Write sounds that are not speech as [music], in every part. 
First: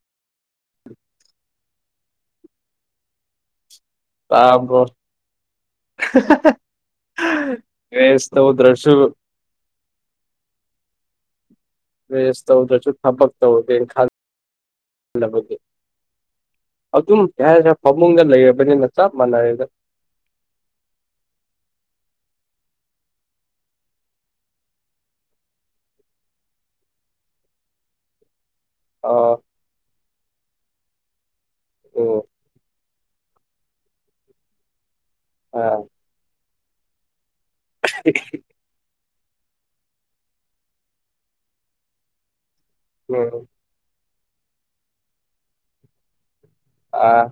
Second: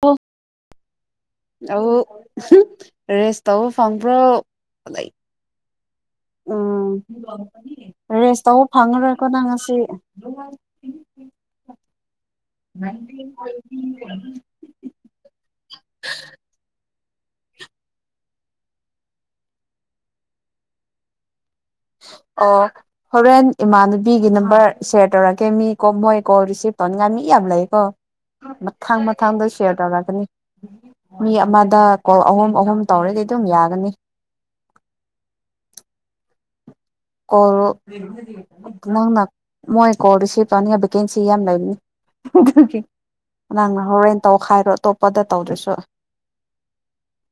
ꯑꯣ ꯑ ꯔꯦꯁ ꯇꯧꯕ ꯐꯪꯕ꯭ꯔꯣ ꯇꯥꯕ꯭ꯔꯣ ꯎꯝ ꯔꯦꯁ ꯔꯦꯁꯇꯧꯕ ꯇꯧꯗ꯭ꯔꯁꯨ ꯐꯪꯉꯔꯦꯏ ꯀꯅꯥ ꯑꯁꯤ ꯔꯦꯁ ꯇꯧꯗꯔꯁꯨ ꯊꯕꯛ ꯇꯧꯗꯦ ꯈꯪꯗꯕꯒꯤ ꯑꯗꯨꯝ ꯀꯩ ꯍꯥꯏꯔꯗ‌ ꯐꯃꯨꯡꯗ ꯂꯩꯔꯕꯅꯤꯅ ꯆꯞ ꯃꯥꯟꯅꯔꯦꯗ ꯑꯣ ꯍꯣꯔꯦꯟ ꯏꯃꯥꯟꯅꯕꯤꯒꯤ ꯅꯝꯕꯔ ꯁꯦꯌꯔ ꯇꯧꯔꯛꯀꯦ ꯃꯤ ꯀꯣ ꯃꯣꯏ ꯀꯣꯜ ꯔꯤꯁꯤꯞ ꯇꯧꯅꯤꯡꯉꯥꯏ ꯃꯤ ꯌꯥꯝ ꯂꯩꯀꯣ ꯃꯊꯥꯡ ꯑꯥ ꯃꯊꯥꯡꯗ ꯁꯤꯌꯔ ꯇꯧꯔꯛꯀꯅꯤ ꯃꯤ ꯑꯃꯗ ꯀꯣꯜ ꯎꯝ ꯑꯍꯨꯝ ꯑꯍꯨꯝ ꯇꯧꯔꯗꯤ ꯑꯗꯨꯝ ꯌꯥꯒꯅꯤ ꯑꯥ [unintelligible] ꯅꯪꯅ ꯃꯣꯏ ꯀꯣꯜ ꯔꯤꯁꯤꯚ ꯇꯧꯅꯤ ꯚꯦꯀꯦꯟꯁꯤ ꯌꯥꯝ ꯂꯩꯕꯅꯤ ꯑꯗꯨꯒꯤ ꯎꯝ ꯅꯪꯅ ꯍꯣꯔꯦꯟ ꯇꯧꯈꯥꯏꯔꯣ ꯑꯇꯣꯞꯄꯗ ꯇꯧꯗ꯭ꯔꯁꯨ ꯑꯥ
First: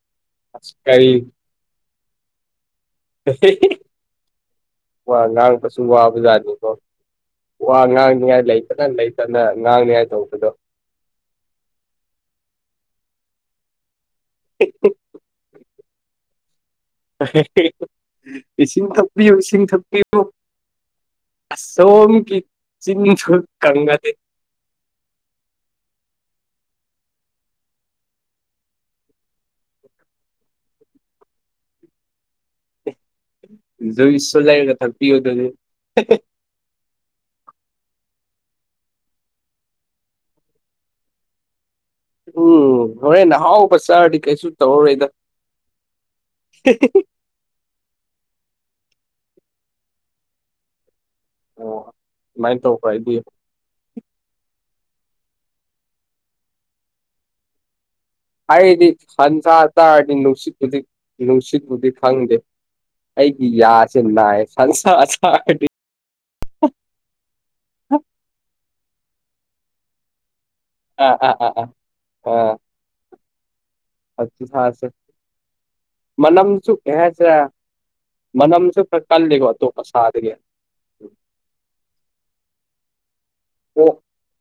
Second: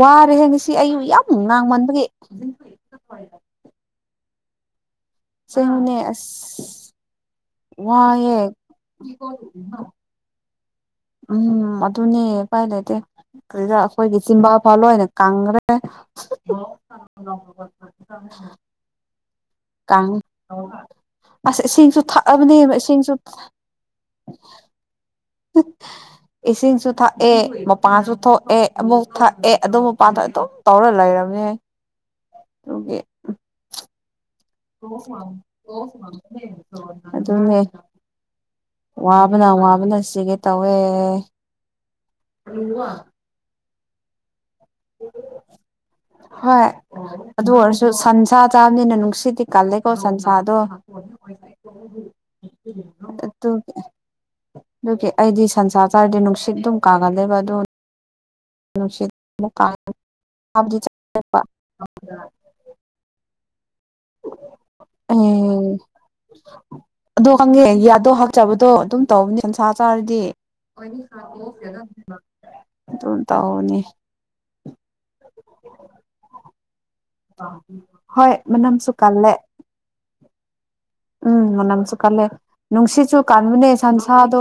ꯋꯥꯔꯦꯍꯦ ꯉꯁꯤ ꯑꯁ ꯑꯩꯌ ꯀꯔꯤ ꯌꯥꯝ ꯉꯥꯡꯃꯟꯕꯒꯤ ꯋꯥ ꯉꯥꯡꯕꯁꯨ‌ ꯑꯁꯦꯡꯕꯅꯦ ꯋꯥꯕꯖꯥꯠꯅꯤꯀꯣ ꯑꯁ ꯋꯥ ꯉꯥꯡꯅꯤꯡꯉꯥꯏ ꯋꯥꯏꯑꯦ ꯂꯩꯇꯅ ꯂꯩꯇꯅ ꯉꯥꯡꯅꯤꯡꯉꯥꯏ ꯇꯧꯕꯗꯣ ꯎꯝ ꯑꯗꯨꯅꯦ ꯏꯄꯥꯏ ꯂꯩꯇꯦ ꯀꯔꯤꯔ ꯑꯩꯈꯣꯏꯒꯤ ꯆꯤꯝꯕꯥꯐꯥꯜ ꯂꯣꯏꯅ ꯀꯪꯈꯔꯦ ꯏꯁꯤꯡ ꯊꯛꯄꯤꯌꯨ ꯏꯁꯤꯡ ꯀꯪ ꯊꯛꯄꯤꯌꯨ ꯑꯁ ꯏꯁꯤꯡꯁꯨ ꯑꯁꯣꯝꯒꯤ ꯊꯛꯑꯕꯅꯦ ꯆꯤꯟ ꯏꯁꯤꯡꯁꯨ ꯁꯨ ꯀꯪꯉꯗꯤ [unintelligible] ꯏꯁꯤꯡꯁꯨ ꯊꯛꯑꯦ ꯃꯄꯥꯟꯁꯨ ꯊꯣꯛꯑꯦ ꯑꯃꯨꯛ ꯊꯛꯑꯦ ꯑꯗꯨ ꯃꯄꯥꯟꯗ ꯑꯗꯨꯝ ꯇꯧꯔ ꯂꯩꯔꯝꯃꯦ [unintelligible] ꯖꯨꯏꯁ ꯁꯨ ꯂꯩꯔꯒ ꯊꯛꯄꯤꯌꯣ ꯑꯗꯨꯗꯤ ꯑꯗꯨꯅꯦ ꯋꯥꯕꯅ ꯋꯥꯕꯅ ꯁꯤꯒꯦ ꯇꯧꯋꯦ ꯎꯝ ꯍꯣꯔꯦꯟ ꯅꯍꯥꯎꯕ ꯆꯥꯔꯗꯤ ꯀꯩꯁꯨ ꯇꯧꯔꯔꯣꯏꯗ ꯍꯣꯏ ꯑꯗꯨ ꯑꯣꯏꯔꯁꯨ ꯁꯟꯁꯥ ꯆꯥꯕꯅꯤꯅ ꯅꯨꯡꯁꯤꯠꯇꯤ ꯀꯜꯂꯦꯀꯣ ꯁꯟꯁꯥꯗꯣ ꯑꯣ ꯑꯃꯥꯏ ꯇꯧꯕ꯭ꯔꯥ ꯑꯩꯗꯤ ꯗꯨꯒꯤ ꯑꯩꯗꯤ ꯁꯟꯁꯥ ꯆꯥꯔꯗꯤ ꯅꯨꯡꯁꯤꯠ ꯑꯗꯨꯝ ꯀꯥꯒꯜꯂꯦꯕ ꯑꯗꯨ ꯍꯥꯏꯗꯤ ꯅꯨꯡꯁꯤꯠ ꯑꯃꯨꯛ ꯍꯟꯁꯥ ꯇꯥꯔꯗꯤ ꯀꯥꯕꯗꯤ ꯅꯨꯡꯁꯤꯠꯄꯨꯗꯤ ꯆꯥꯕ ꯅꯨꯡꯁꯤꯠꯄꯨꯗꯤ ꯈꯪꯗꯦ ꯑꯩꯒꯤ ꯌꯥꯁꯦꯅꯥꯏ ꯁꯟꯁꯥ ꯆꯔꯗꯤ ꯑꯗꯨ ꯈꯪꯉꯦ ꯌꯥꯗꯣ ꯍꯞꯆꯕꯗꯣ ꯗꯨꯝ ꯇꯧꯕꯅꯦ ꯁꯟꯁꯥ ꯆꯥꯔꯗꯤ ꯑꯥ ꯑꯥ ꯑꯥ ꯑꯥ ꯑꯥ ꯗꯨꯝ ꯇꯥꯎꯅꯦ ꯃꯅꯝꯁꯨ ꯑꯦ ꯍꯣꯏ ꯃꯅꯝꯁꯨ ꯈꯔ ꯀꯜꯂꯦ ꯀꯜꯂꯤꯀꯣ ꯑꯇꯣꯞ ꯁꯥꯗꯒꯤ ꯑꯣꯛ ꯎꯝ ꯃꯅꯝꯁꯨ ꯀꯜꯂꯦ ꯅꯨꯡꯁꯤꯠꯁꯨ ꯀꯟꯕꯅꯦ ꯁꯟꯁꯥꯗꯣ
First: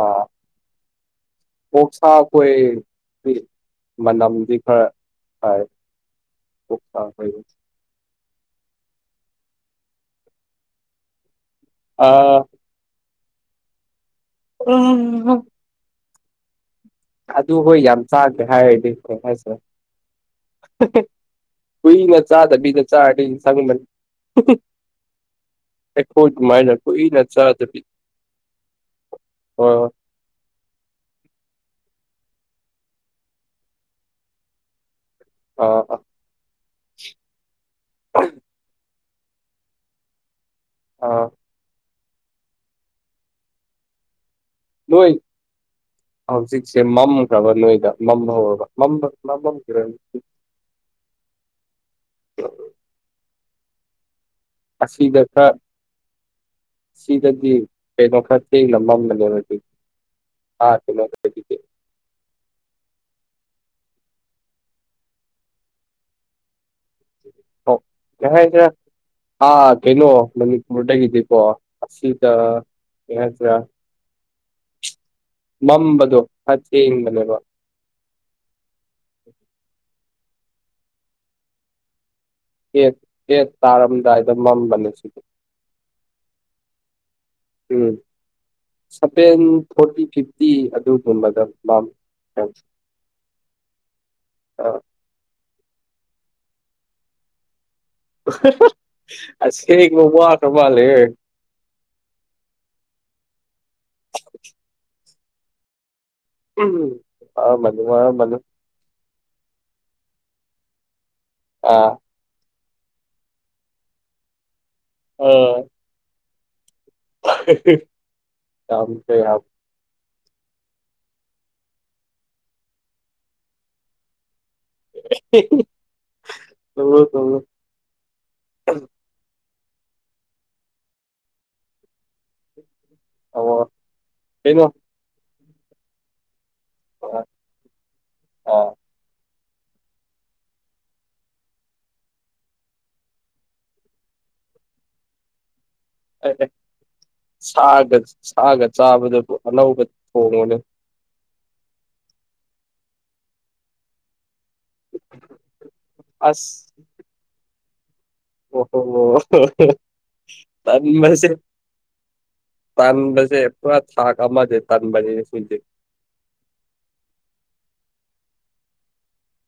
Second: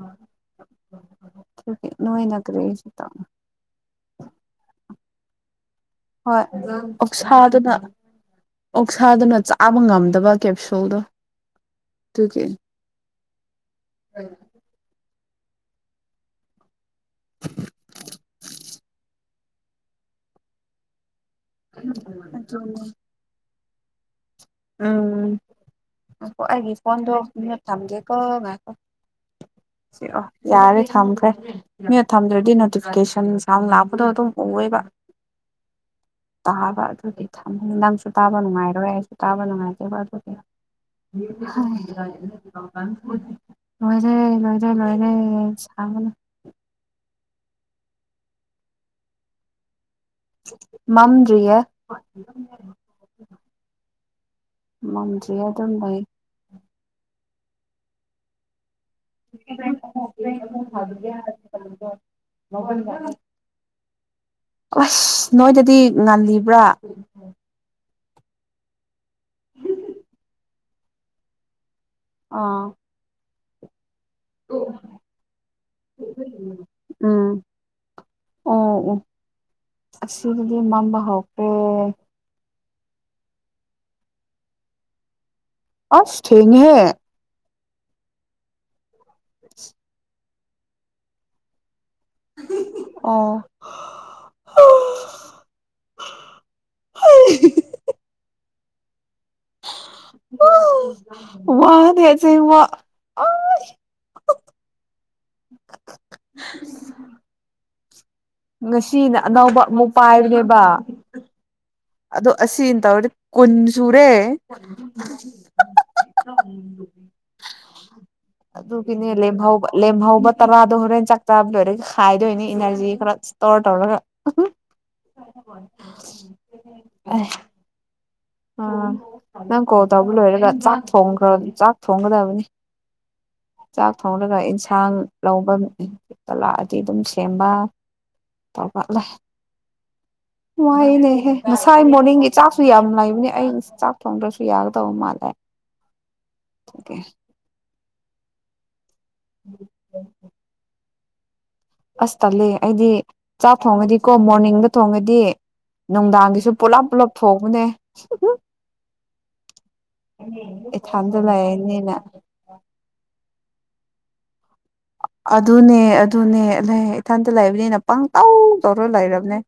ꯑꯥ ꯑꯗꯨꯒꯤ ꯑꯣꯛꯁꯥ ꯅꯣꯏꯅ ꯈꯣꯏ ꯀꯔꯤꯁꯨ ꯇꯧ ꯗꯤ ꯃꯅꯝꯗꯤ ꯈꯔ ꯐꯩ ꯍꯣꯏ ꯑꯣꯛꯁꯥ ꯈꯣꯏꯗꯤ ꯑꯣꯛꯁꯥꯗꯨꯅ ꯑꯣꯛꯁꯥꯗꯨꯅ ꯆꯥꯕ ꯉꯝꯗꯕ ꯀꯦꯞꯁꯨꯜꯗꯣ ꯑꯥ ꯑꯗꯨꯒꯤ ꯑ ꯍꯝ ꯑꯗꯨ ꯍꯣꯏ ꯌꯥꯝ ꯆꯥꯗꯦ ꯍꯥꯏꯔꯗꯤ ꯀꯩ ꯍꯥꯏꯁꯤꯔꯥ ꯍꯦ ꯍꯦ ꯀꯨꯏꯅ ꯆꯥꯗꯕꯤꯗ ꯆꯥꯔꯗꯤ ꯆꯡꯕꯅꯦ ꯎꯝ ꯑꯩꯈꯣꯏ ꯉꯥꯈꯣ ꯑꯗꯨꯃꯥꯏꯅ ꯑꯩꯒꯤ ꯐꯣꯟꯗꯣ ꯀꯨꯏꯅ ꯃꯤꯎꯠ ꯊꯝꯒꯦꯀꯣ ꯉꯥꯏꯈꯣ ꯍꯣꯏ ꯍ ꯌꯥꯔꯦ ꯊꯝꯈꯔꯦ ꯃꯤꯎꯠ ꯊꯝꯗ꯭ꯔꯗꯤ ꯅꯣꯇꯤꯐꯤꯀꯦꯁꯟ ꯌꯝ ꯂꯥꯛꯄꯗꯣ ꯑꯗꯨꯝ ꯎꯋꯦꯕ ꯑꯥ ꯇꯥꯕ ꯑꯗꯨꯗꯤ ꯊꯝꯃꯦ ꯅꯪꯁꯨ ꯇꯥꯕ ꯅꯨꯡꯉꯥꯏꯔꯣꯏ ꯑꯩꯁꯨ ꯇꯥꯕ ꯅꯨꯡꯉꯥꯏꯇꯦꯕ ꯑꯗꯨꯒꯤ ꯑꯥ ꯍꯥꯏ ꯂꯣꯏꯖꯔꯦ ꯂꯣꯏ ꯅꯣꯏ ꯂꯣꯏꯔꯦ ꯁꯥꯕꯅ ꯍꯧꯖꯤꯛꯁꯦ ꯃꯝꯈ꯭ꯔꯕ ꯅꯣꯏꯗ ꯃꯝꯕ ꯍꯧꯔꯕ ꯃꯝꯕ ꯃꯝꯃꯝꯈꯤꯔꯣꯏ ꯃꯝꯗꯔ꯭ꯤꯌꯦ ꯑꯁꯤꯗ ꯃꯝꯗ꯭ꯔꯤꯌꯦ ꯈꯔ ꯑꯗꯨꯝ ꯂꯩ ꯁꯤꯗꯗꯤ ꯀꯩꯅꯣ ꯈꯔ ꯊꯦꯡꯅ ꯃꯝꯕꯅꯤ [unintelligible] [inaudible] [inaudible] ꯑꯁ ꯅꯣꯏꯗꯗꯤ ꯉꯜꯂꯤꯕ꯭ꯔꯥ ꯀꯩ ꯍꯥꯏꯁꯤꯔ ꯑꯥ ꯀꯩꯅꯣ ꯃꯅꯤꯄꯨꯔꯗꯒꯤꯗꯤꯀꯣ ꯑꯁꯤꯗ ꯑꯥ ꯀꯩ ꯍꯥꯏꯁꯤꯔꯥ ꯃꯝꯕꯗꯣ ꯑꯊꯦꯡꯕꯅꯦꯕ ꯎꯝ ꯑꯣ ꯑꯣ ꯑꯁꯤꯗꯗꯤ ꯃꯝꯕ ꯍꯧꯈꯔ꯭ꯦ꯫ ꯇꯦꯠ ꯇꯦꯠ ꯇꯥꯔꯝꯗꯥꯏꯗ ꯃꯝꯕꯅꯦ ꯁꯤꯗ ꯑꯁ ꯊꯦꯡꯉꯦꯍꯦ ꯎꯝ ꯁꯚꯦꯟ ꯐꯣꯔꯇꯤ ꯐꯤꯐꯇꯤ ꯑꯗꯨꯒꯨꯝꯕꯗ ꯄꯥꯝ ꯑ ꯑꯣ ꯑꯥ [unintelligible] ꯍꯥꯏ ꯍꯤ ꯍꯤ ꯍꯤ ꯎ ꯍꯥ ꯍꯥ ꯋꯥ ꯋꯥꯅꯦ ꯑꯁꯦꯡꯕꯥ ꯎꯝ ꯋꯥꯔꯃꯅꯤ ꯋꯥꯔꯝꯃꯅꯤ ꯉꯁꯤꯅ ꯑꯅꯧꯕ ꯑꯃꯨꯛ ꯄꯥꯏꯕꯅꯦꯕ꯫ ꯑꯥ ꯑꯗꯣ ꯑꯁꯤꯅ ꯇꯧꯔꯗꯤ ꯀꯨꯟ ꯁꯨꯔꯦ꯫ ꯑ ꯍꯥ ꯍꯥ ꯍꯥ ꯌꯥꯝ ꯑꯗꯨꯒꯤꯅꯦ ꯀꯩ ꯍꯥꯏꯕ ꯂꯦꯝꯍꯧꯕ ꯂꯦꯝꯍꯧꯕ ꯇꯔꯥꯗꯣ ꯍꯣꯔꯦꯟ ꯆꯥꯛ ꯆꯥꯕ ꯂꯣꯏꯔꯒ ꯈꯥꯏꯗꯣꯏꯅꯤ ꯏꯅꯔꯖꯤ ꯈꯔ ꯏꯁꯇꯣꯔ ꯇꯧꯔꯒ ꯇꯧꯔꯣ ꯑꯦ ꯇꯧꯔꯣ꯫ ꯑꯥ ꯅꯪ ꯀꯣꯜ ꯇꯧꯕ ꯂꯣꯏꯔꯒ ꯆꯥꯛ ꯊꯣꯡꯈ꯭ꯔ ꯆꯥꯛ ꯊꯣꯡꯒꯗꯕꯅꯤ꯫ ꯑꯣ ꯆꯥꯛ ꯊꯣꯡꯂꯒ ꯀꯩꯅꯣ ꯏꯟꯁꯥꯡ ꯂꯧꯕ ꯇꯥ ꯂꯥꯛ ꯇꯤ ꯗꯨꯝ ꯑꯥ ꯁꯦꯝꯕ ꯑꯥ ꯇꯧꯈꯠꯂꯦ ꯋꯥꯥꯏꯅꯦꯍꯦ ꯉꯁꯥꯏ ꯃꯣꯔꯅꯤꯡꯒꯤ ꯆꯥꯛꯁꯨ ꯌꯥꯝ ꯂꯩ ꯑꯩ ꯆꯥꯛ ꯊꯣꯡꯗ꯭ꯔꯁꯨ ꯌꯥꯒꯗꯧꯕ ꯃꯥꯜꯂꯦ ꯑꯩ ꯁꯥꯒ ꯁꯥꯒ ꯆꯥꯕꯗꯕꯨ ꯑꯅꯧꯕ ꯊꯣꯡꯉꫭꯅꯦ ꯑꯁ ꯇꯜꯂꯦ ꯑꯩꯗꯤ ꯆꯥꯛ ꯊꯣꯡꯉꯗꯤꯀꯣ ꯃꯣꯔꯅꯤꯡꯗ ꯊꯣꯡꯉꯗꯤ ꯅꯨꯡꯗꯥꯡꯒꯤꯁꯨ ꯄꯨꯂꯞ ꯄꯨꯂꯞ ꯊꯣꯡꯕꯅꯦ ꯑꯣ ꯑꫭ ꯏꯊꯟꯗ ꯂꯩꯔꯅꯤꯅ ꯇꯟꯃꯁꯦ ꯇꯟꯕꯁꯦ ꯄꯨ ꯊꯥꯛ ꯑꯃꯗꯅꯦ ꯑꯗꯨꯅꯦ ꯑꯗꯨꯅꯦ ꯏꯊꯟꯇ ꯂꯩꯕꯅꯤꯅ ꯄꯪꯇꯧ ꯇꯧꯔ ꯂꯩꯔꯕꯅꯦ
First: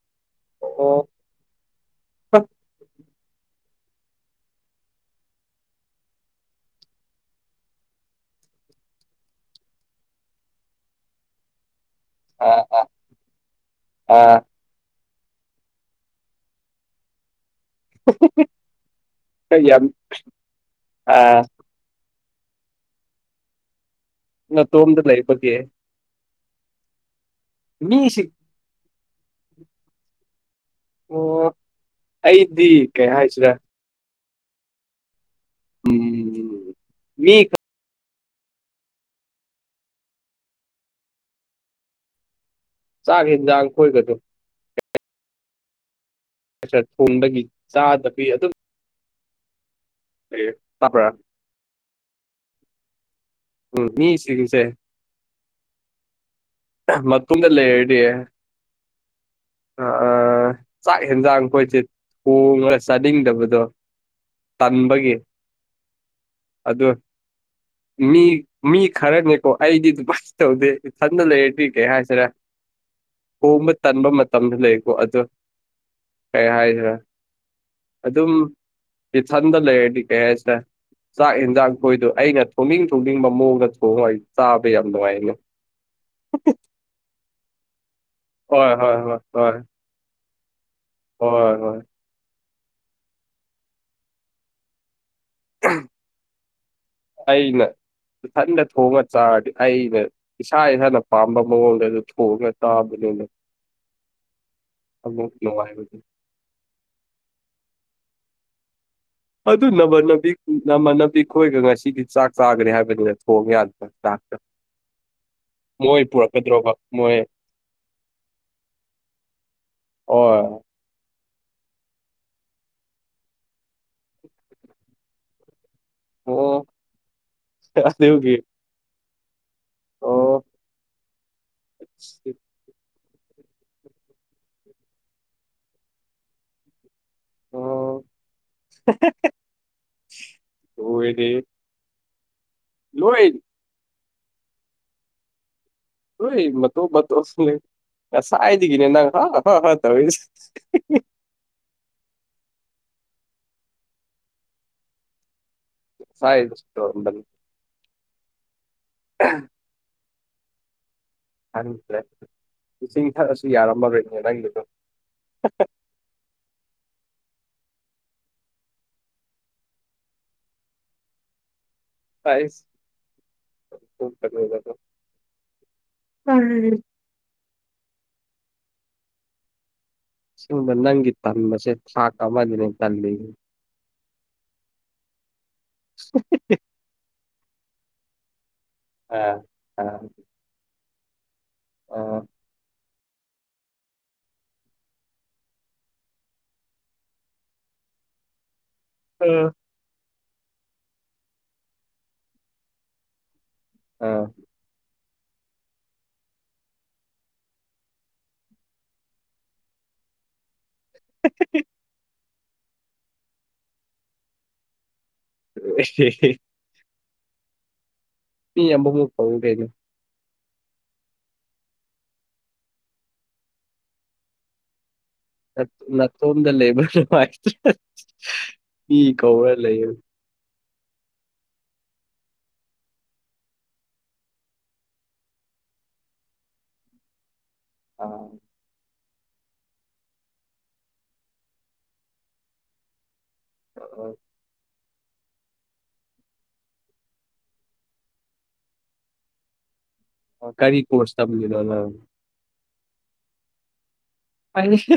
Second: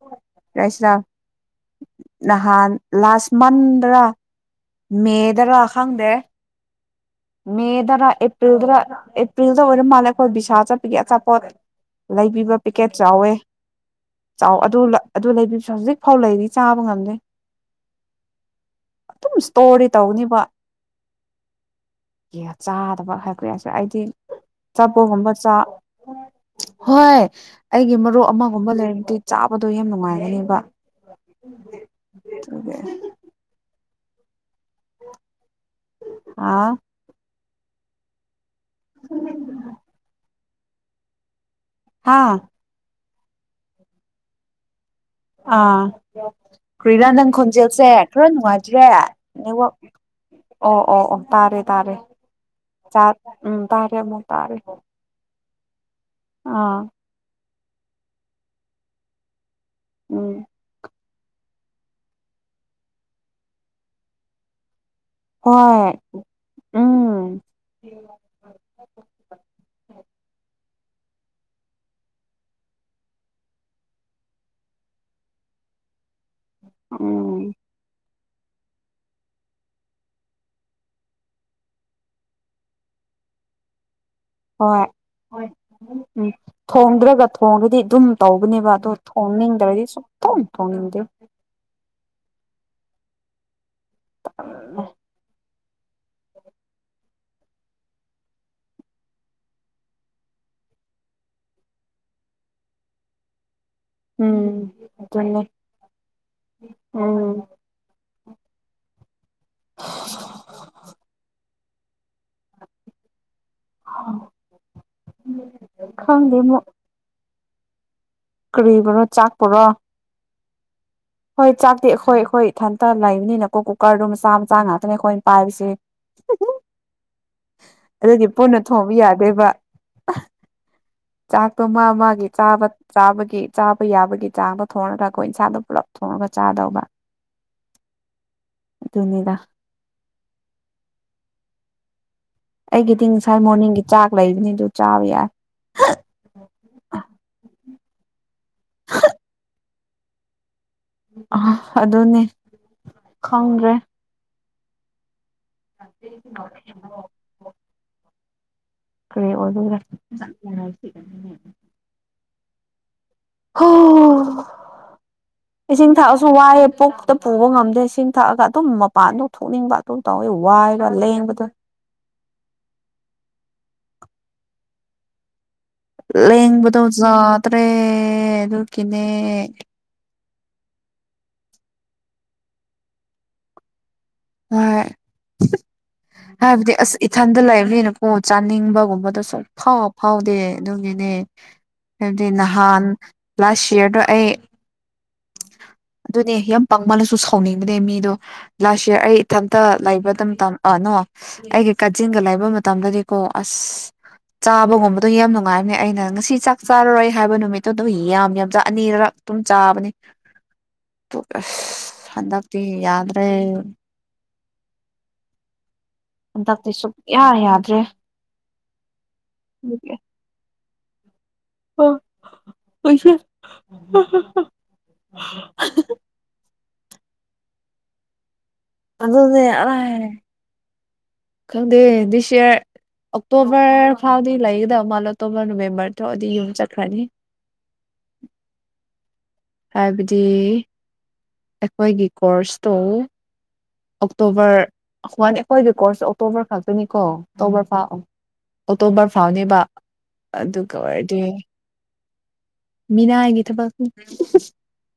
ꯑꯣ [unintelligible] ꯅꯍꯥꯟ ꯂꯥꯁ ꯃꯟꯗ꯭ꯔ ꯃꯦꯗꯔꯥ ꯈꯪꯗꯦ ꯃꯦꯗꯔ ꯑꯦꯄ꯭ꯔꯤꯜꯗꯔ ꯑꯦꯄ꯭ꯔꯤꯗ ꯑꫭꯏꯔ ꯃꯂꯦ ꯑꯩꯈꯣꯏ ꯕꯤꯁꯥꯜ ꯆꯠꯄꯒꯤ ꯑꯆꯥꯄꯣꯠ ꯂꯩꯕꯤꯕ ꯑꯥ ꯄꯦꯛꯀꯦꯠ ꯆꯥꯎꯋꯦ ꯑꯥ ꯆꯥꯎ ꯑꯗꯨ ꯑꯗꯨ ꯂꯩꯕꯤꯁꯨ ꯍꯧꯖꯤꯛꯐꯥꯎ ꯂꯩꯔꯤ ꯆꯥꯕ ꯉꯝꯗꯦ ꯑꯗꯨꯝ ꯀꯌꯥꯝ ꯏꯁꯇꯣꯔꯗꯤ ꯇꯧꯅꯤꯕ ꯑꯥ ꯆꯥꯗꯕ ꯍꯥꯏꯕ ꯍꯥꯏꯁꯨ ꯑꯩꯗꯤ ꯅꯇꯣꯝꯗ ꯆꯥꯄꯣꯒꯨꯝꯕ ꯂꯩꯕꯒꯤ ꯆ ꯍꯣꯏ ꯑꯩꯒꯤ ꯃꯤꯁꯤ ꯃꯔꯨꯞ ꯑꯃꯒꯨꯝꯕ ꯂꯩꯔꯝꯗꯤ ꯆꯥꯕꯗꯣ ꯌꯥꯝ ꯅꯨꯡꯉꯥꯏꯒꯅꯦꯕ ꯑꯣ ꯑꯩꯗꯤ ꯀꯩ ꯍꯥꯏꯁꯤꯔ ꯍꯥ ꯎꯝ ꯃꯤ ꯍ [inaudible] ꯍꯥꯥ ꯆꯥꯛ ꯏꯟꯖꯥꯡ ꯀꯣꯏꯒꯗꯨ ꯑ ꯀ꯭ꯔꯤꯔ ꯅꯪ ꯊꯣꯡꯗꯒꯤ ꯈꯣꯟꯟꯖꯦꯜꯁꯦ ꯆꯥꯗꯕꯤ ꯈꯔ ꯑꯗꯨꯝ ꯅꯨꯡꯉꯥꯏ ꯆꯦ ꯅꯦꯠꯋꯥꯛ ꯂꯩ ꯑꯣ ꯑꯣ ꯇꯥꯕ꯭ꯔꯥ ꯑꯣ ꯇꯥꯔꯦ ꯇꯥꯔꯦ ꯆ ꯎꯝ ꯇꯥꯔꯦ ꯑꯃꯨꯛ ꯇꯥꯔꯦ ꯑ ꯃꯇꯨꯡꯗ ꯂꯩꯔꯗꯤ ꯑ ꯎꯝ ꯆꯥꯛ ꯌꯦꯟꯖꯥꯡ ꯑꯩꯈꯣꯏꯁꯦ ꯊꯣꯡꯉꯒ ꯆꯥꯅꯤꯡꯗꯕꯗꯣ ꯇꯟꯕꯒꯤ ꯍꯣꯏ ꯑꯗꯣ ꯎꯝ ꯃꯤ ꯃꯤ ꯈꯔꯅꯤꯀꯣ ꯑꯩꯗꯤ ꯑꯗꯨꯃꯥꯏ ꯇꯧꯗꯦ ꯏꯊꯟꯗ ꯂꯩꯔꯗꯤ ꯀ ꯀꯩ ꯍꯥꯏꯁꯤꯔꯦ ꯍꯣꯡꯕ ꯇꯟꯕ ꯃꯇꯝꯁꯨ ꯂꯩꯀꯣ ꯑꯗꯨ ꯀꯩ ꯍꯥꯏꯈ꯭ꯔꯦ ꯎꯝ ꯑꯗꯨꯝ ꯔꯤꯐꯟꯗꯣ ꯂꯩꯔꯗꯤ ꯀꯩ ꯍꯥꯏꯁꯤꯔ ꯆꯥꯛ ꯌꯦꯟꯖꯥꯡ ꯈꯣꯏꯗꯣ ꯑꯩꯅ ꯊꯣꯡꯅꯤꯡ ꯊꯣꯡꯅꯤꯡꯕ ꯃꯑꯣꯡꯗ ꯊꯣꯡꯉ ꯑꯩ ꯆꯥꯕ ꯍꯣꯏ ꯌꯥꯝ ꯅꯨꯡꯉꯥꯏꯅꯦ ꯍ ꯎꯝ ꯊꯣꯡꯗ꯭ꯔꯒ ꯊꯣꯡꯒꯗꯤ ꯑꯗꯨꯝ ꯇꯧꯕꯅꯦꯕ ꯍꯣꯏ ꯑꯗꯣ ꯍꯣꯏ ꯍꯣꯏ ꯍꯣꯏ ꯊꯣꯡꯅꯤꯡꯗ꯭ꯔꯗꯤ ꯁꯨꯡꯛꯇꯣꯡ ꯊꯣꯡꯅꯤꯡꯗꯦ ꯍꯣꯏ ꯍꯣꯏ [unintelligible] ꯑꯩꯅ ꯏꯊꯟꯗ ꯊꯣꯡꯉ ꯆꯥꯔꯗꯤ ꯑꯩꯒ ꯏꯁꯥ ꯏꯁꯥꯅ ꯄꯥꯝꯕ ꯃꯑꯣꯡꯗ ꯑꯗꯨ ꯊꯣꯡꯉꯒ ꯆꯥꯕꯅꯤꯅ ꯎꯝ ꯑꯃꯨꯛ ꯅꯨꯡꯉꯥꯏꯕꯗꯤ ꯆꯨꯝꯃꯤ ꯎꯝ ꯑꯗꯨ ꯅꯃ ꯅꯕꯤ ꯅꯃ ꯅꯕꯤ ꯈꯣꯏꯒ ꯉꯁꯤꯗꯤ ꯆꯥꯛ ꯆꯥꯈ꯭ꯔꯦ ꯍꯥꯏꯕꯅꯤꯅ ꯊꯣꯡ ꯌꯥꯅꯤ ꯃꯣꯏ ꯈꯪꯗꯦ ꯄꯨꯔꯛꯀꯗ꯭ꯔꯣꯕ ꯃꯣꯏ ꯀꯔꯤꯕꯣꯅꯣ ꯆꯥꯛꯄꯔꯣ ꯍꯣꯏ ꯍꯣꯏ ꯆꯥꯛꯇꯤ ꯑꯩꯈꯣꯏ ꯑꯩꯈꯣꯏ ꯏꯊꯟꯇ ꯂꯩꯕꯅꯤꯅꯀꯣ ꯀꯨꯀꯔꯗꯨ ꯃꯆꯥ ꯃꯆꯥ ꯉꯥꯛꯇꯅꯦ ꯑꯩꯈꯣꯏꯅ ꯄꯥꯏꯕꯁꯦ ꯑꯣ ꯑꯗꯨꯗꯤ ꯑꯗꯨꯒꯤ ꯄꯨꯟꯅ ꯊꯣꯡꯕ ꯌꯥꯗꯣꯏꯕ ꯑꯣ ꯆꯥꯛꯇꯣ ꯃꯥ ꯃꯥꯒꯤ ꯆꯥꯕ ꯆꯥꯕꯒꯤ ꯆꯥꯕ ꯌꯥꯕꯒꯤ ꯆꯥꯡꯗꯣ ꯊꯣꯡꯉꯒ ꯑꯩꯈꯣꯏ ꯏꯟꯁꯥꯗꯣ ꯄꯨꯂꯞ ꯊꯣꯡꯉꯒ ꯆꯥꯗꯧꯕ ꯑꯣ ꯑꯗꯨꯅꯤꯗ ꯂꯣꯏꯔꯦꯍꯦ ꯑꯩꯒꯤꯗꯤ ꯉꯁꯥꯏ ꯃꯣꯔꯅꯤꯡꯒꯤ ꯆꯥꯛ ꯂꯩꯕꯅꯤ ꯑꯗꯨ ꯆꯥꯕ ꯌꯥꯏ ꯍꯣꯏ ꯃꯇꯣ ꯃꯇꯣ ꯁꯨꯝ ꯂꯩ ꯉꯁꯥꯏꯗꯒꯤꯅꯦ ꯅꯪ ꯍꯥ ꯍ ꯍꯥ ꯇꯧꯏꯁꯦ ꯑ ꯑꯗꯨꯅꯦ ꯈꯪꯗ꯭ꯔꯦ ꯁꯥꯏ [unintelligible] ꯀꯔꯤ ꯑꯣꯏꯗꯣꯏꯔꯥ ꯈꯪꯗ꯭ꯔꯦ ꯏꯁꯤꯡ ꯊꯛꯑꯁꯨ ꯍꯣ ꯌꯥꯔꯝꯃꯔꯣꯏꯅꯦ ꯅꯪꯒꯤꯗꯣ ꯏꯁꯤꯡ ꯊꯛꯑꯁꯨ ꯋꯥꯏꯑꯦ ꯄꯨꯛꯇ ꯄꯨꯕ ꯉꯝꯗꯦ ꯆꯁꯤꯡ ꯊꯛꯑꯒ ꯑꯗꯨꯝ ꯃꯄꯥꯟꯗ ꯊꯣꯛꯅꯤꯡꯕ ꯑꯗꯨ ꯇꯧꯋꯦ ꯋꯥꯏꯔ ꯂꯦꯡꯕꯗꯣ ꯀꯥꯏ [unintelligible] ꯂꯦꯡꯕꯗꯣ ꯖꯥꯗ꯭ꯔꯦ ꯑꯗꯨꯀꯤꯅꯦ ꯁꯨꯝꯕ ꯅꯪꯒꯤ ꯇꯟꯕꯁꯦ ꯊꯥꯛ ꯑꯃꯅꯤꯅꯦ ꯇꯜ ꯍꯣꯏ ꯍꯥꯏꯕꯗꯤ ꯑꯁ ꯏꯊꯟꯗ ꯂꯩꯕꯅꯤꯅꯀꯣ ꯆꯥꯅꯤꯡꯕꯒꯨꯝꯕꯗꯣ ꯑꯥ ꯁꯨꯝ ꯐꯥꯎ ꯑꯥ ꯐꯥꯎꯗꯦ ꯑꯗꯨꯒꯤꯅꯦ ꯑꯥ ꯍꯥꯏꯕꯗꯤ ꯅꯍꯥꯟ ꯂꯥꯁ ꯌꯔꯗꯣ ꯑꯩ ꯑꯗꯨꯅꯦ ꯌꯥꯝ ꯄꯥꯡꯃꯜꯅꯁꯨ ꯁꯥꯎꯅꯤꯡꯕꯅꯦ ꯃꯤꯗꯣ ꯂꯥꯁ ꯌꯌꯥꯔ ꯑꯩ ꯑꯥ ꯏꯊꯟꯇ ꯂꯩꯕꯗ ꯑ ꯅꯣ ꯑꯩꯒꯤ ꯀꯥꯖꯤꯟꯒ ꯂꯩꯕ ꯃꯇꯝꯗꯗꯤ ꯀꯣ ꯑꯁ ꯑꯥ ꯆꯥꯕꯒꯨꯝꯕ ꯑꯗꯨ ꯌꯥꯝ ꯅꯨꯡꯉꯥꯏꯕꯅꯦ ꯑꯩꯅ ꯉꯁꯤ ꯆꯥꯛ ꯆꯥꯔꯔꯣꯏ ꯍꯥꯏꯕ ꯅꯨꯃꯤꯠꯇꯣ ꯑꯗꯨ ꯌꯥꯝ ꯌꯥꯝꯖ ꯑꯅꯤꯔꯛ ꯑꯗꯨꯝ ꯆꯥꯕꯅꯦ ꯑꯁ ꯍꯟꯗꯛꯗꯤ ꯌꯥꯗ꯭ꯔꯦ [unintelligible] ꯍꯟꯗꯛꯇꯤ ꯁꯨꯛꯌꯥ ꯌꯥꯗ꯭ꯔꯦ ꯃꯤ ꯌꯥꯝꯕꯒꯨꯝ ꯑꯣ ꯄꯩꯁꯦ ꯅꯅꯥꯇꯣꯝꯗ ꯂꯩꯕ [unintelligible] ꯃꯤ ꯀꯧ ꯑꯗꯨꯅꯦ ꯂꯩ ꯑꯥꯏ ꯈꯪꯗꯦ ꯗꯤꯁꯌꯥꯔ ꯑꯣꯛꯇꯣꯕꯔ ꯐꯥꯎꯗꯤ ꯂꯩꯒꯗꯕ ꯃꯥꯜꯂꯦ ꯑꯣꯛꯇꯣꯕꯔ ꯅꯣꯕꯦꯝꯕꯔ ꯊꯣꯑꯗꯤ ꯌꯨꯝ ꯆꯠꯈ꯭ꯔꯅꯤ ꯑ ꯍꯥꯏꯕꯗꯤ ꯑꯩꯈꯣꯏꯒꯤ ꯀꯣꯔꯁꯇꯣ ꯑꯣꯛꯇꯣꯕꯔ ꯑꯈꯋꯥꯅꯤ ꯑꯩꯈ‌ꯣꯏꯒꯤ ꯀꯣꯔꯁ ꯑꯣꯛꯇꯣꯕꯔ ꯈꯛꯇꯅꯤꯀꯣ ꯇꯣꯕꯔ ꯐꯥꯎ ꯑ‌ꯣ ꯑꯣꯛꯇꯣꯕꯔ ꯐꯥꯎꯅꯦꯕ ꯑꯥ ꯑꯗꯨꯒ ꯀꯔꯤ ꯀꯣꯔꯁ ꯑꯣꯏꯔꯗꯤ ꯇꯝꯃꯤꯅꯣ ꯅꯪ ꯃꯤꯅꯥꯏꯒꯤ ꯊꯕꯛꯅꯤ ꯑꯥꯏꯂꯤꯁ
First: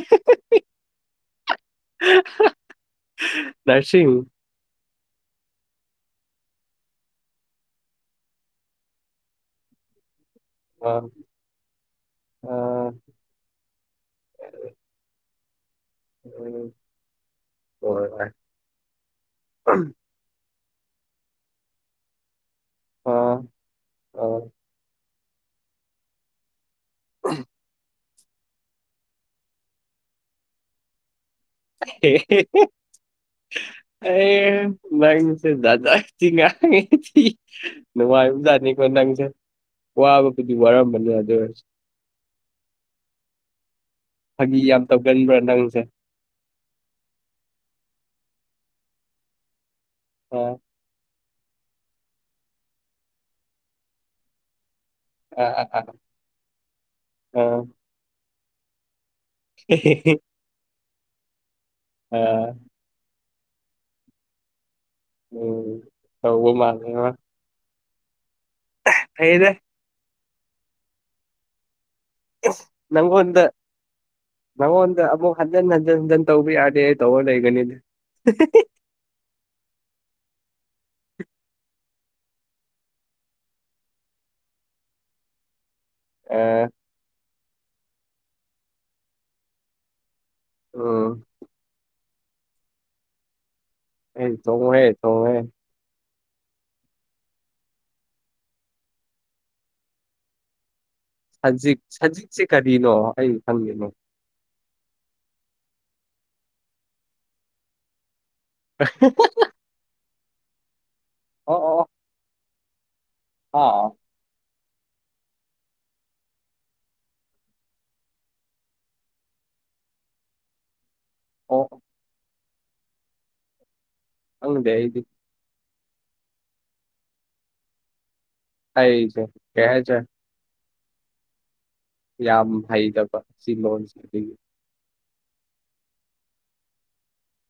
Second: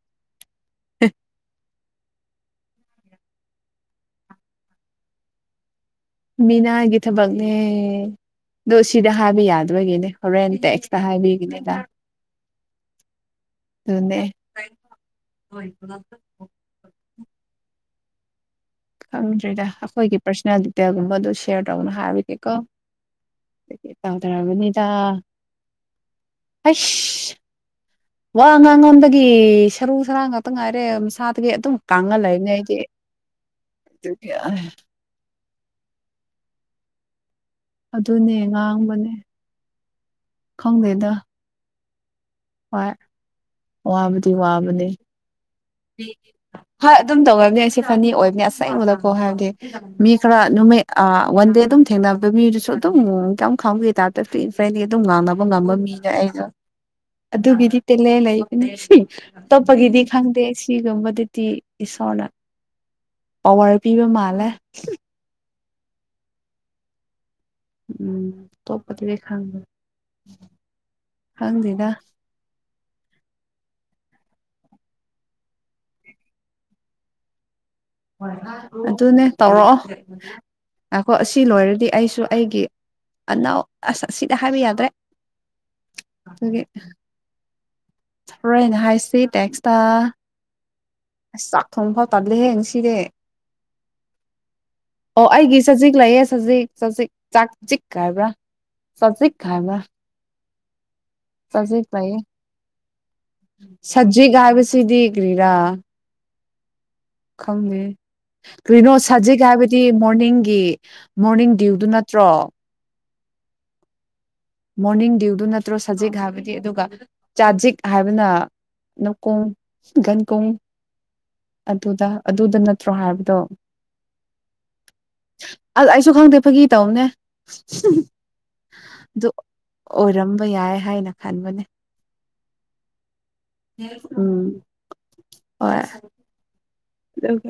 ꯅꯔꯁꯤꯌꯨ ꯃꯤꯅꯥꯒꯤ ꯊꯕꯛꯅꯦ ꯗꯨ ꯁꯤꯗ ꯍꯥꯏꯕ ꯌꯥꯗꯕꯒꯤꯅꯦ ꯍꯣꯔꯦꯟ ꯇꯦꯛꯁꯇ ꯑꯥ ꯍꯥꯏꯕꯤ ꯒꯤꯅ‌ꯦꯗ ꯑꯥ ꯗꯨꯅꯦ [unintelligible] ꯑ‌ꯣꯏ ꯍꯣꯏ ꯈꯪꯗ꯭ꯔ‌ꯦꯗꯥ ꯑꯈꯣꯏꯒꯤ ꯄꯥꯔꯁꯅꯦꯜ ꯗꯤꯇꯦꯜꯒꯨꯝꯕ ꯑꯗꯨ ꯁꯦꯌꯔ ꯇꯧꯒꯅꯣ ꯍꯥꯏꯕ ꯒꯤꯀ‌ꯣ ꯑꯥ [unintelligible] ꯇꯥꯎꯊꯔꯝ ꯕ ꯅꯤꯗ ꯑꯥꯏꯁ [unintelligible] ꯋꯥ ꯉꯥꯡ ꯃꯟꯕꯒꯤ ꯁꯔꯨ ꯁꯔꯥꯡ ꯉꯥꯛꯇ ꯉꯥꯏꯔꯦ ꯎꯟꯁꯥꯠ ꯇꯨꯒꯤ ꯑꯗꯨꯝ ꯀꯪꯡ ꯂ‌ꯩꯃꯝꯅ‌ꯦ ꯑꯩꯗꯤ ꯑꯗꯨꯒꯤ ꯅꯪ ꯁ‌‌ꯦ ꯖꯥꯠ ꯖꯥꯠꯇꯤ ꯉꯥꯡꯉꯤ [unintelligible] ꯑꯗꯨꯅꯦ ꯅꯨꯡꯉꯥꯏꯕ ꯖꯥꯠꯅꯤꯀ‌ꯣ ꯉꯥꯡꯕꯅꯦ ꯅꯪꯖ‌ꯦ ꯋꯥꯕꯕꯨꯗꯤ ꯋꯥꯔꯝꯃꯅꯦ ꯈꯪꯗꯦꯗ ꯑꯗꯨ ꯑꯣꯏꯔꯁꯨ ꯍꯣꯏ ꯋꯥꯕꯨꯗꯤ ꯐꯥꯒꯤ ꯌꯥꯝ ꯋꯥꯕꯅꯦ ꯇꯧꯒꯟꯕ꯭ꯔꯥ ꯅꯪꯁꯦ ꯍꯣꯏ ꯑꯗꯨꯝ ꯇꯧꯔꯝꯅꯤ ꯑꯩꯁꯦ ꯐꯅꯤ ꯑꯣꯏꯕꯅ‌ꯦ ꯑꯁꯦꯡꯕꯗ ꯀꯣ ꯍꯥꯏꯕꯗꯤ ꯃꯤ ꯈꯔ ꯑ ꯅꯨꯃꯤꯠ ꯑ ꯋꯥꯟ ꯗꯦ ꯑꯗꯨꯝ ꯊꯦꯡꯅꯕ ꯃꯤꯗꯨꯁꯨ ꯑꯗꯨꯝ ꯀ‌ꯝ ꯈꯪꯕꯤ ꯇꯥꯏꯄꯇ ꯐꯤꯁ ꯑꯩꯗꯤ ꯑꯗꯨꯝ ꯉꯥꯡꯅꯕ ꯑ ꯑ ꯉꯝꯕ ꯑ ꯃꯤꯅꯦ ꯑꯩꯖꯨ ꯑ ꯑꯗꯨꯒꯤꯗꯤ ꯇꯦꯜꯂꯦ ꯂꯩꯕꯅꯦ ꯇꯣꯞ ꯄꯒꯤꯗꯤ ꯈꯪꯗꯦ ꯁꯤꯒꯨꯝꯕ ꯗꯨꯗꯤ ꯑ ꯏꯁꯣꯔꯅ ꯄꯋꯥꯔ ꯄꯤꯕ ꯃꯥꯜꯂꯦ ꯎꯝ ꯇꯧꯕꯥ ꯃꯥꯜꯂ‌ꯦ ꯉ‌ꯣ ꯎꯝ ꯇꯣꯞꯄꯗꯗꯤ ꯐꯩꯗ ꯈꯪꯗꯦ ꯈꯪꯗꯦꯅ ꯑ‌ꯦ ꯅꯪ ꯉ‌ꯣꯟꯗ ꯅꯉꯣꯟꯗ ꯑꯃꯨꯛ ꯍꯟꯖꯟ ꯍꯟꯖꯟ ꯍꯟꯖꯟ ꯇꯧꯕ ꯌꯥꯗꯦ ꯇꯧꯔꯥ ꯂꯩꯒꯅꯤꯗꯤ ꯑꯗꯨꯅꯦ ꯇꯧꯔꯑꯣ ꯑꯥꯈ‌‌ꯣ ꯑꯁꯤ ꯂꯣꯏꯔꯗꯤ ꯑꯩꯁꯨ ꯑꯩꯒꯤ ꯑꯅꯧ ꯑꯁ ꯑꯁꯤꯗ ꯍꯥꯏꯕ ꯌꯥꯗ꯭ꯔꯦ ꯑ ꯗꯨꯒꯤ ꯍꯣꯔꯦꯟ ꯍꯥꯏꯁꯤ ꯇꯦꯛꯁꯇ ꯎꯝ ꯑꯁ ꯆꯥꯛ ꯊꯣꯡ ꯐꯥꯎ ꯇꯜꯂꯦꯍꯦ ꯉꯁꯤꯗꯤ ꯌ‌ꯦꯟ ꯊꯣꯡꯉꯣꯍꯦ ꯑꯣ ꯊꯣꯡꯉꯣꯍꯦ ꯑꯩꯒꯤ ꯆꯖꯤꯛ ꯂꯩꯌꯦ ꯁꯖꯤꯛ ꯆꯖꯤꯛ ꯆꯥꯛ ꯖꯤꯛ ꯀ ꯍꯥꯏꯕ꯭ꯔꯥ ꯆꯥꯖꯤꯛꯈ ꯍꯥꯏꯕ꯭ꯔꯥ ꯁꯖꯤꯛ ꯆꯖꯤꯛ ꯂꯩꯌꯦ ꯁꯖꯤꯛꯁꯦ ꯀꯔꯤꯅꯣ ꯑꯩ ꯈꯪꯗꯦꯅꯦ ꯖꯤꯛ ꯍꯥꯏꯕ ꯁꯤꯗꯤ ꯀꯔꯤꯔꯥ ꯈꯪꯗꯦ ꯀꯔꯤꯅꯣ ꯁꯖꯤꯛ ꯍꯥꯏꯕꯗꯤ ꯃꯣꯔꯅꯤꯡꯒꯤ ꯃꯣꯔꯅꯤꯡ ꯑꯣ ꯑꯣ ꯗ꯭ꯌꯨꯏꯗꯨ ꯅꯠꯇ꯭ꯔꯣ [unintelligible] ꯃꯣꯔꯅꯤꯡ ꯗ꯭ꯌꯨꯏꯗꯨ ꯅꯠꯇ꯭ꯔꯣ ꯁꯖꯤꯛ ꯍꯥꯏꯕꯗꯤ ꯑꯗꯨꯒ ꯆꯥꯖꯤꯛ ꯍꯥꯏꯕꯅ ꯅꯥꯎꯀꯣꯡ ꯒꯟꯀꯣꯡ ꯑꯣ ꯑꯗꯨꯗ ꯑꯗꯨꯗ ꯅꯠꯇ꯭ꯔꯣ ꯍꯥꯏꯕꯗꯣ ꯈꯪꯗꯦ ꯑꯩꯗꯤ ꯑꯜ ꯑꯩꯁꯨ ꯈꯪꯗꯦ ꯐꯥꯒꯤ ꯇꯧꯕꯅꯦ ꯑꯩꯖꯨ ꯑꯗꯨ ꯑꯣꯏꯔꯝꯕ ꯌꯥꯏ ꯍꯥꯏꯅ ꯈꯟꯕꯅꯦ ꯌꯥꯝ ꯍꯩꯗꯀꯣ ꯎꯝ ꯍꯣꯏ ꯑꯗꯨꯒꯤ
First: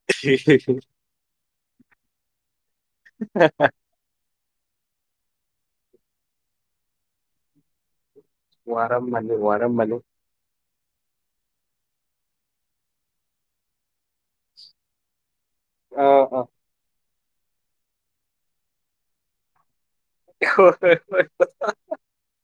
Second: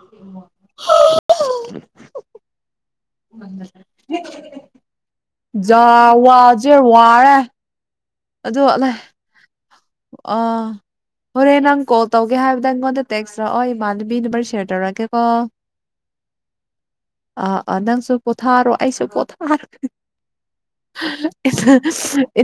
[unintelligible] ꯖꯋꯥꯖꯔ ꯋꯥꯔꯦ ꯑꯗꯨ ꯋꯥꯔꯝꯃꯅꯤ ꯋꯥꯔꯝꯃꯅꯤ ꯑꯥ ꯍꯣꯔꯦꯟ ꯅꯪ ꯀꯣꯜ ꯇꯧꯒꯦ ꯍꯥꯏꯕꯗ ꯑꯩꯉꯣꯟꯗ ꯇꯦꯛꯁꯔꯛꯑꯣ ꯏꯃꯥꯟꯅꯕꯤ ꯅꯝꯔ ꯁꯦꯌꯔ ꯇꯧꯔꯛꯀꯦ ꯀꯣ ꯑꯥ ꯑ ꯑꯥ ꯑꯥ ꯅꯪꯁꯨ ꯄꯣꯊꯥꯔꯣ ꯑꯩꯁꯨ ꯄꯣꯊꯥꯔ ꯍꯣꯏ ꯍꯣꯏ [unintelligible]